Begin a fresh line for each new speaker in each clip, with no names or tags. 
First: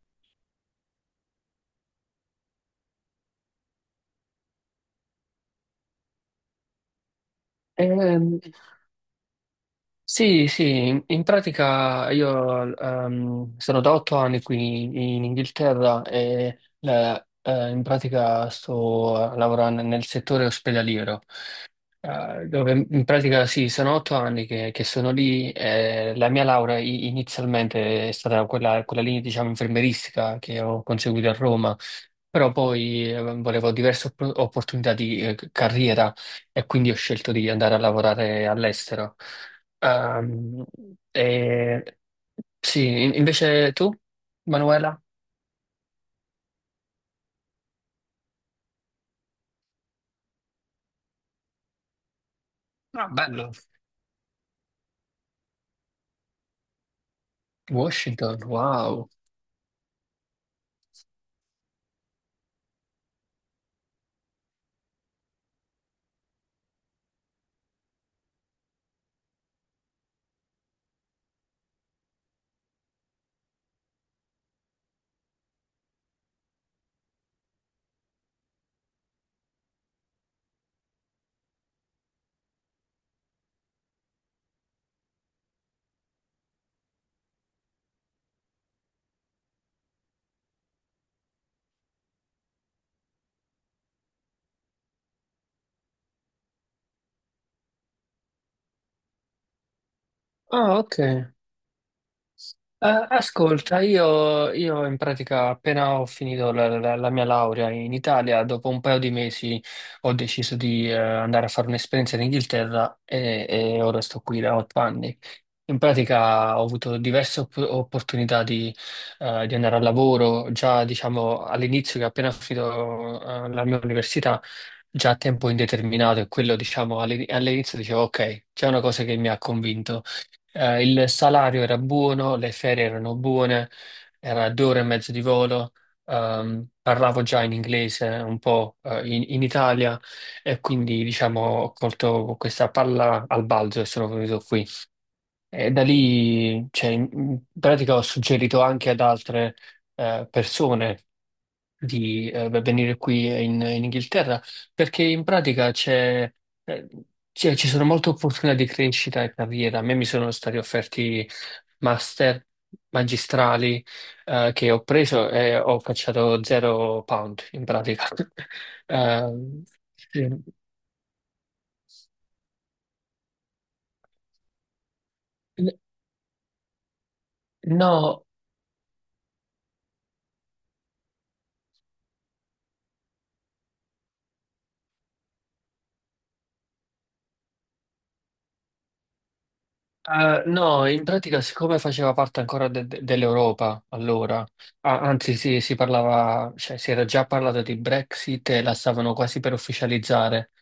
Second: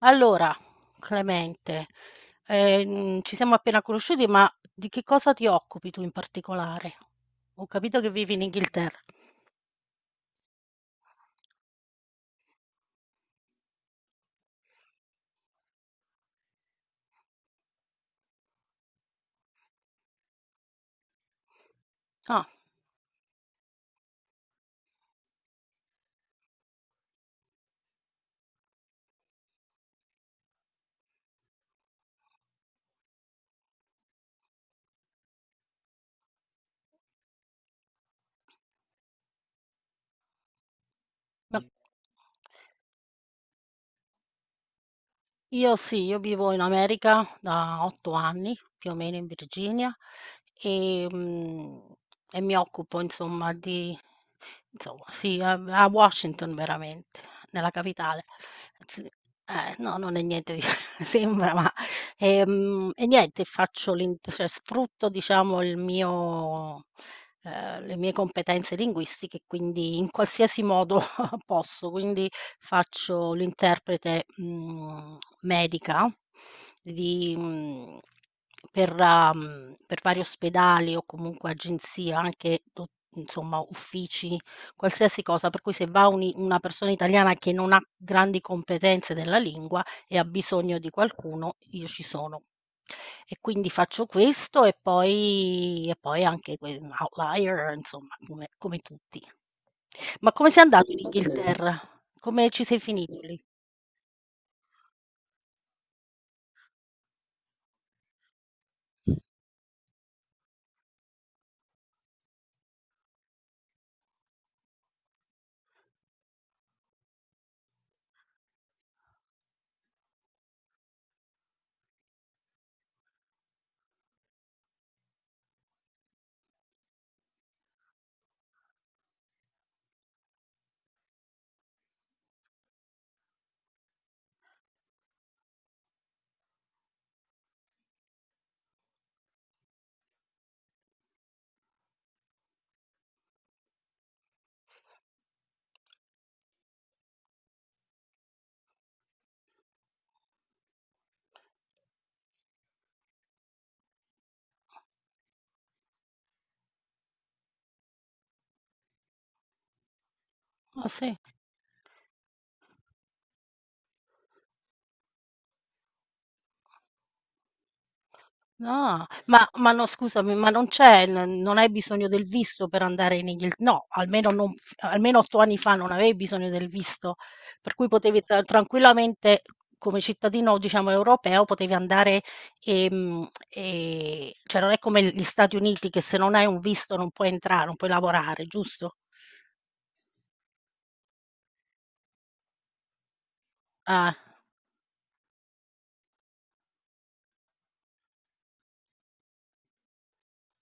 Allora, Clemente, ci siamo appena conosciuti, ma di che cosa ti occupi tu in particolare? Ho capito che vivi
Ehm,
in Inghilterra.
sì, sì, in pratica io sono da otto anni qui in Inghilterra e in pratica sto lavorando nel settore ospedaliero.
Ah,
Dove in pratica sì, sono otto anni che sono lì. La mia laurea inizialmente è stata quella, quella linea, diciamo, infermieristica che ho conseguito a Roma, però poi volevo diverse opportunità di carriera e quindi ho scelto di andare a lavorare all'estero. Ehm,
ma sì.
e- sì, invece tu, Manuela?
Io vivo in America da otto anni, più o meno in Virginia, e, e mi occupo
Ah,
insomma
bello.
di insomma, sì, a Washington veramente, nella capitale.
Washington,
Sì,
wow.
no, non è niente di sembra, ma e niente, faccio l'in cioè sfrutto diciamo il mio le mie competenze linguistiche, quindi in qualsiasi modo posso. Quindi faccio l'interprete, medica di mhmm, per per vari ospedali o comunque agenzie, anche do insomma uffici. Qualsiasi cosa, per cui se va un i una persona italiana che non ha grandi competenze della lingua e ha bisogno di qualcuno, io ci sono. E quindi faccio questo e poi anche que un outlier, insomma, come tutti. Ma come sei
Ah,
andato
ok.
in Inghilterra? Come ci sei finito lì?
Ascolta, io in pratica appena ho finito la mia laurea in Italia, dopo un paio di mesi ho deciso di andare a fare un'esperienza in Inghilterra e ora sto qui da otto anni. In pratica ho avuto diverse opportunità di andare al lavoro, già diciamo all'inizio che appena ho finito la mia università, già a tempo indeterminato e quello diciamo all'inizio dicevo ok, c'è una cosa che mi ha convinto. Il salario era buono, le ferie erano buone, era due ore e mezzo di volo, parlavo già in inglese un po', in Italia e quindi diciamo ho colto questa palla al balzo e sono venuto qui. E da lì, cioè, in pratica ho suggerito anche ad altre, persone di beh, venire qui in Inghilterra, perché in pratica eh, ci sono molte opportunità di crescita e carriera. A me mi sono stati
Ah sì?
offerti master magistrali che ho preso e ho cacciato zero pound in pratica.
Ah,
Eh,
ma no,
sì.
scusami, ma non c'è n non hai bisogno del visto per andare in Inghil no, almeno non f almeno 8 anni fa non avevi bisogno del visto, per cui potevi
No.
tranquillamente come cittadino, diciamo, europeo potevi andare, cioè non è come gli Stati Uniti che se non hai un visto non puoi entrare, non puoi lavorare, giusto?
No, in pratica, siccome faceva parte ancora dell'Europa
Ah,
allora, anzi sì, si parlava, cioè si era già parlato di Brexit e la stavano quasi per ufficializzare.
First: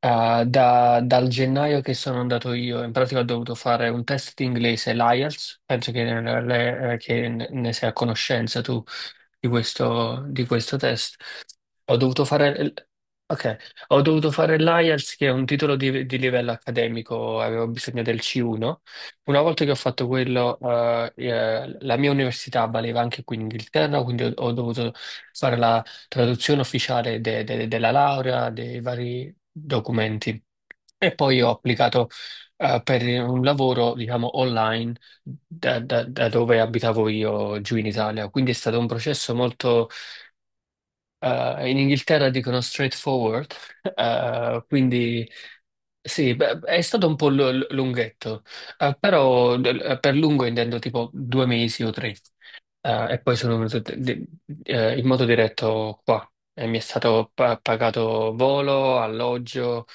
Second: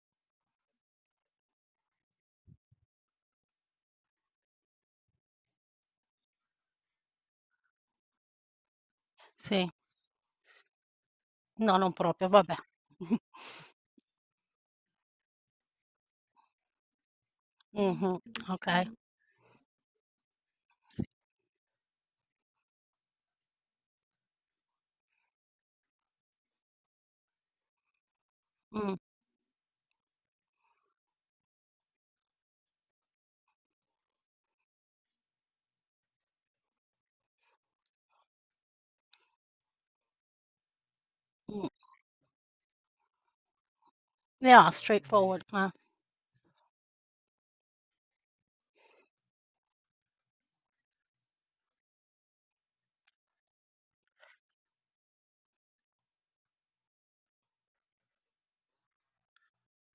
Dal gennaio che sono andato io, in pratica ho dovuto fare un test di inglese, l'IELTS, penso che ne sei a conoscenza tu
sì.
di questo test.
No, non
Ho dovuto
proprio, vabbè.
fare, l- Ok, ho dovuto fare l'IELTS, che è un titolo di livello accademico, avevo bisogno
Mh-mh,
del
okay,
C1. Una volta che ho fatto quello,
sì.
la mia università valeva anche qui in Inghilterra, quindi ho dovuto fare la traduzione ufficiale della laurea, dei
Mh,
vari documenti. E poi ho applicato per un lavoro, diciamo, online da, da dove abitavo io giù in Italia. Quindi è stato un processo molto,
mh.
in Inghilterra dicono straightforward,
Yeah,
quindi
straightforward, eh.
sì, beh, è stato un po' lunghetto, però per lungo intendo tipo due mesi o tre. E poi sono venuto in modo diretto qua. E mi è stato pagato volo, alloggio,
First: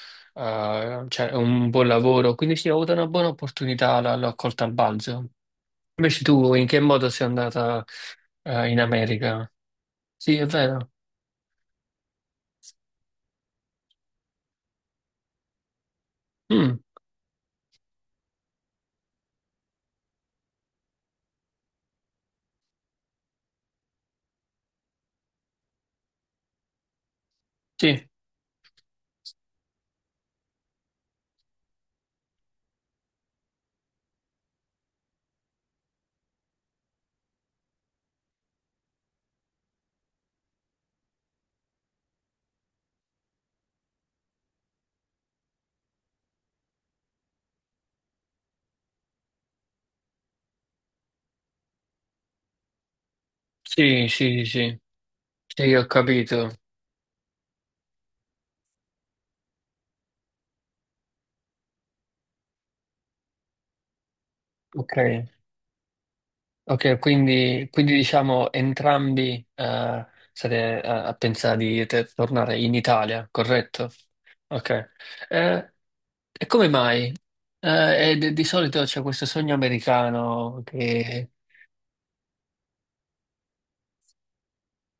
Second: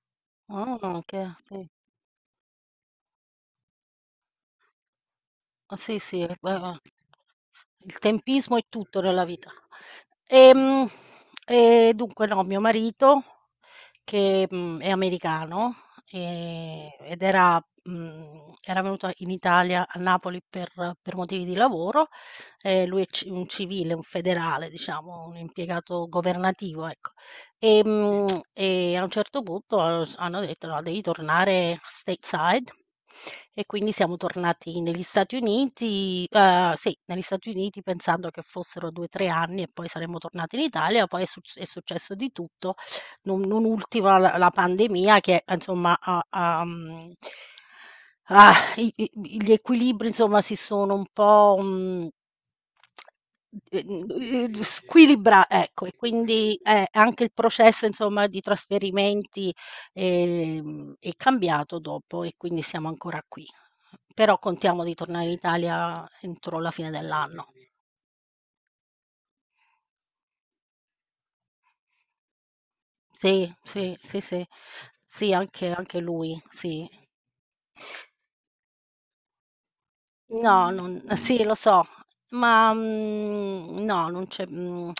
Ah, che
cioè
sì.
un buon lavoro, quindi sì, ho avuto una buona opportunità, l'ho colta al balzo.
Ah, sì,
Invece
sì,
tu in che
beh,
modo sei andata
il tempismo è
in
tutto nella vita.
America? Sì, è
Ehm,
vero.
E, dunque no, mio marito che, è americano,
Mm,
ed era era venuto in Italia, a Napoli per motivi di lavoro. Lui è ci un civile, un federale diciamo, un impiegato governativo, ecco. Sì.
sì,
E a un certo punto s hanno detto: "No, devi tornare stateside." E quindi siamo tornati negli Stati Uniti, sì, negli Stati Uniti pensando che fossero 2, 3 anni e poi saremmo tornati in Italia, poi è suc è successo di tutto, non, non ultima la pandemia che insomma ha, ha, mhmm, ah, i i gli equilibri insomma si sono un po', e mhmm,
sì, sì, sì,
squilibra
sì,
ecco,
ho
e
capito.
quindi anche il processo insomma di trasferimenti, è cambiato dopo e quindi siamo ancora qui. Però contiamo di
Ok,
tornare in Italia entro la fine
ok,
dell'anno.
quindi, quindi diciamo entrambi state a pensare di tornare in Italia,
Sì,
corretto?
sì, sì, sì.
Ok.
Sì,
Eh,
anche lui,
e come
sì.
mai? E di solito c'è questo sogno americano
No, non
che...
sì lo so, ma, no, non c'è mhmm,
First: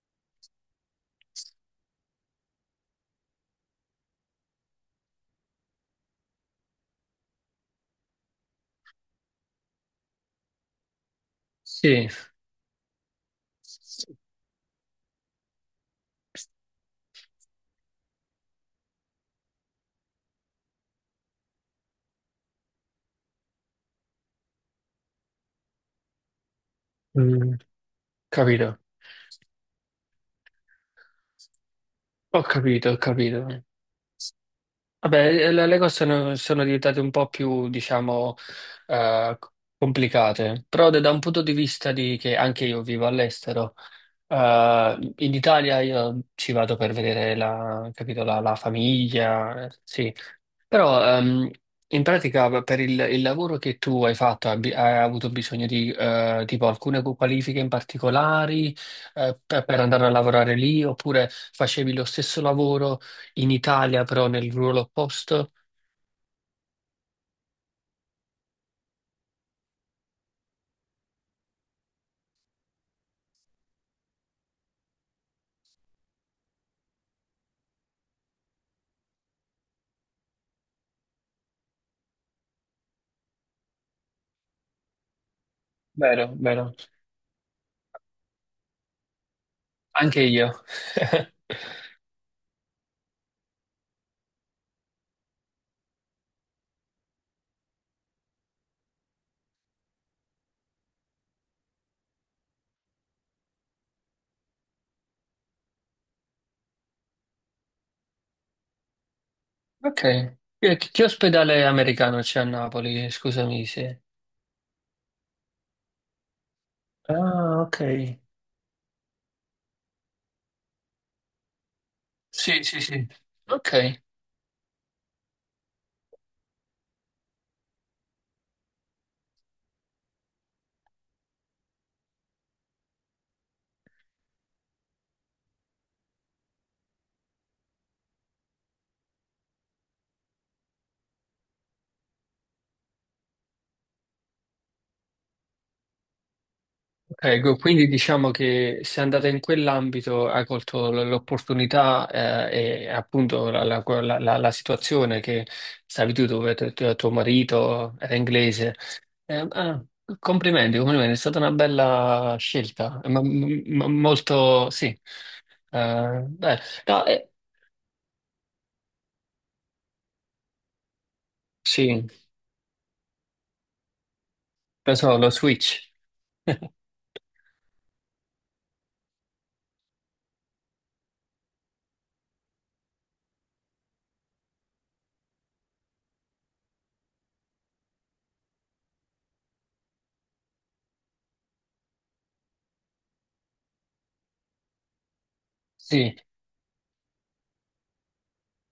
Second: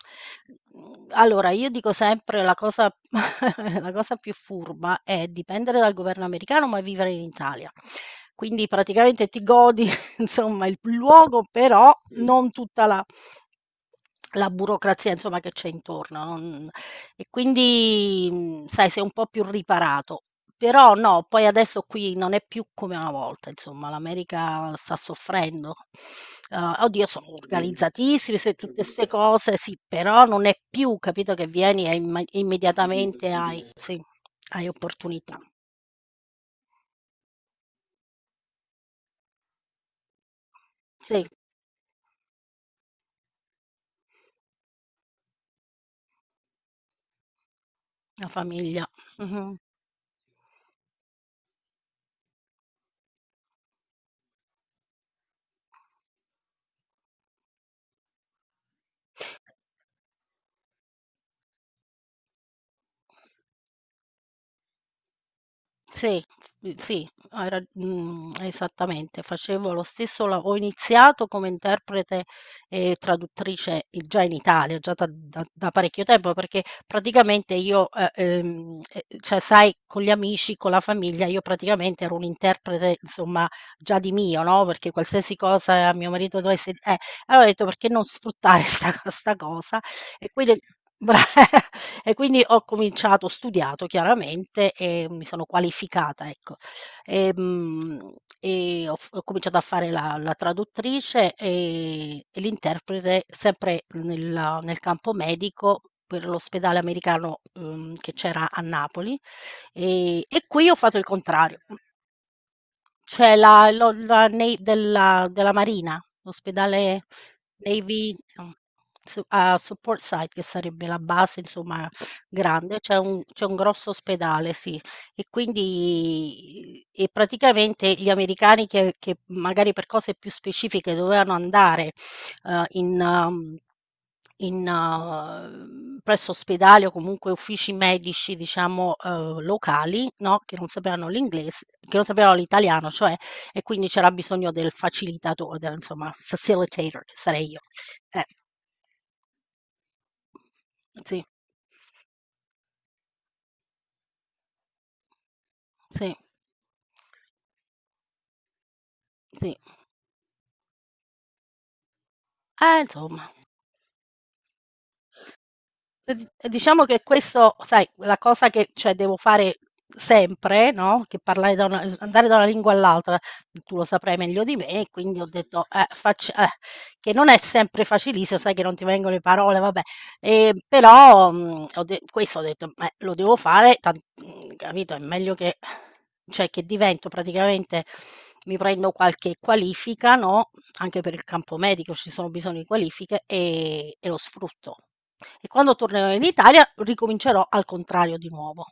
allora io dico sempre la cosa la cosa più furba è dipendere dal governo americano, ma vivere in Italia. Quindi praticamente ti godi insomma il luogo, però
Sì,
non tutta la
sì.
la burocrazia insomma che c'è intorno, non sai, sei un po' più riparato. Però no, poi adesso qui non è più come una volta, insomma, l'America sta soffrendo. Oddio, sono mh,
Mm,
organizzatissimi, se
capito,
tutte 'ste cose, sì, però non è più, capito, che vieni e imma
ho capito, ho
immediatamente
capito.
hai sì, hai
Vabbè,
opportunità.
le cose sono, sono diventate un po' più, diciamo, eh, complicate, però da un
Sì,
punto di vista di che anche io vivo all'estero, eh, in Italia io ci vado per vedere la, capito,
la
la, la
famiglia. Mh-mh.
famiglia, sì, però in pratica beh, per il lavoro che tu hai fatto hai avuto bisogno di tipo alcune qualifiche in particolari per andare a lavorare lì oppure facevi lo stesso lavoro in Italia però nel ruolo opposto?
Sì, s sì, esattamente. Facevo lo stesso la ho iniziato come interprete e traduttrice i già in Italia, già da parecchio tempo, perché praticamente io, cioè sai, con gli amici, con la famiglia, io praticamente ero un'interprete insomma già di mio, no, perché qualsiasi cosa mio
Vero,
marito dovesse
vero,
allora ho detto: "Perché non sfruttare sta cosa?"
anche
E
io.
quindi bra e quindi ho cominciato, ho studiato chiaramente e mi sono qualificata, ecco. Ehm, e ho cominciato a fare la traduttrice e l'interprete sempre nel campo medico per l'ospedale americano, che c'era a Napoli,
Ok.
e qui ho fatto il
Che
contrario.
ospedale americano c'è a Napoli?
C'è
Scusami
la lo
se...
la nei della della Marina, l'ospedale
Ah, ok.
Navy no, su a Support Site, che sarebbe la base insomma
Sì,
grande,
sì, sì.
c'è un grosso
Ok.
ospedale, sì. E quindi e praticamente gli americani che magari per cose più specifiche dovevano andare, in um, in presso ospedali o comunque uffici medici, diciamo, locali, no, che non sapevano l'ingles che non sapevano l'italiano, cioè, e quindi c'era bisogno del facilitato del insomma, facilitator, che sarei
Ecco,
io.
quindi
Eh,
diciamo che se andate in quell'ambito hai colto
sì,
l'opportunità e appunto la situazione che stavi
sì,
tu dove tuo marito era inglese. Eh,
sì.
ah, Complimenti, complimenti, è stata una bella scelta,
Insomma.
molto sì.
E di e
Beh,
diciamo che
no,
questo, sai, la cosa che cioè, devo fare sempre, no, che parlare da una s
sì,
andare da una lingua all'altra, tu lo saprai meglio di me, e
penso
quindi ho
lo
detto,
switch.
facc che non è sempre facilissimo, sai che non ti vengono le parole, vabbè, però, mhmm, ho de questo ho detto: "Beh, lo devo fare, capito, è meglio che cioè, che divento praticamente, mi prendo qualche qualifica, no, anche per il campo medico ci sono bisogno di qualifiche, e lo sfrutto." E quando tornerò
Sì.
in Italia ricomincerò al contrario di nuovo.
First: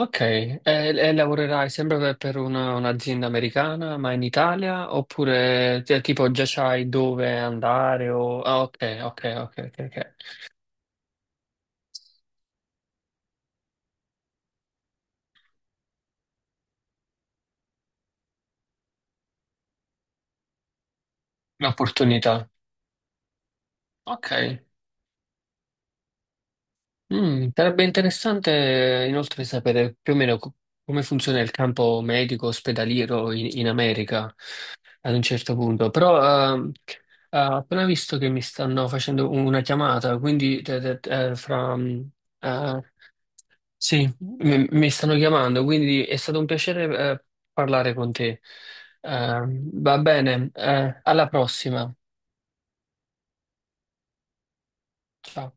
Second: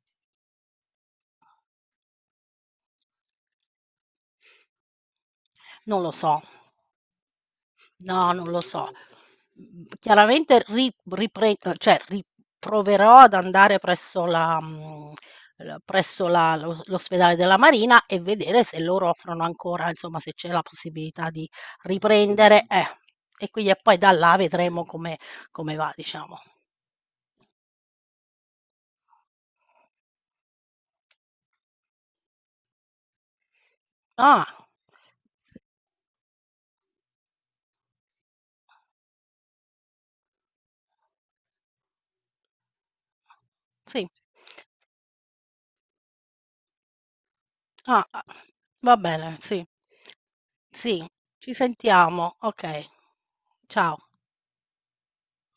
Ok, e lavorerai sempre per un'azienda americana, ma in Italia? Oppure cioè,
Non lo
tipo
so.
già sai dove andare?
No,
O...
non lo
Ah,
so.
ok, ok, ok, ok, ok.
Chiaramente ri ripre cioè ri proverò ad andare presso la mhmm, l presso la lo l'ospedale della Marina e vedere se loro offrono ancora insomma, se c'è la possibilità di
L'opportunità.
riprendere e quindi e poi da
Ok.
là vedremo come come va diciamo.
Mm, sarebbe interessante inoltre sapere più o meno come funziona il campo medico ospedaliero in, in America
Ah.
ad un certo punto. Però ho appena visto che mi stanno facendo una chiamata, quindi fra... eh,
Sì.
sì, mi stanno chiamando, quindi è stato un piacere, parlare
Ah,
con
ah.
te.
Va bene,
Eh,
sì.
Va bene,
Sì,
alla
ci
prossima.
sentiamo. Okay, ciao.
Ciao.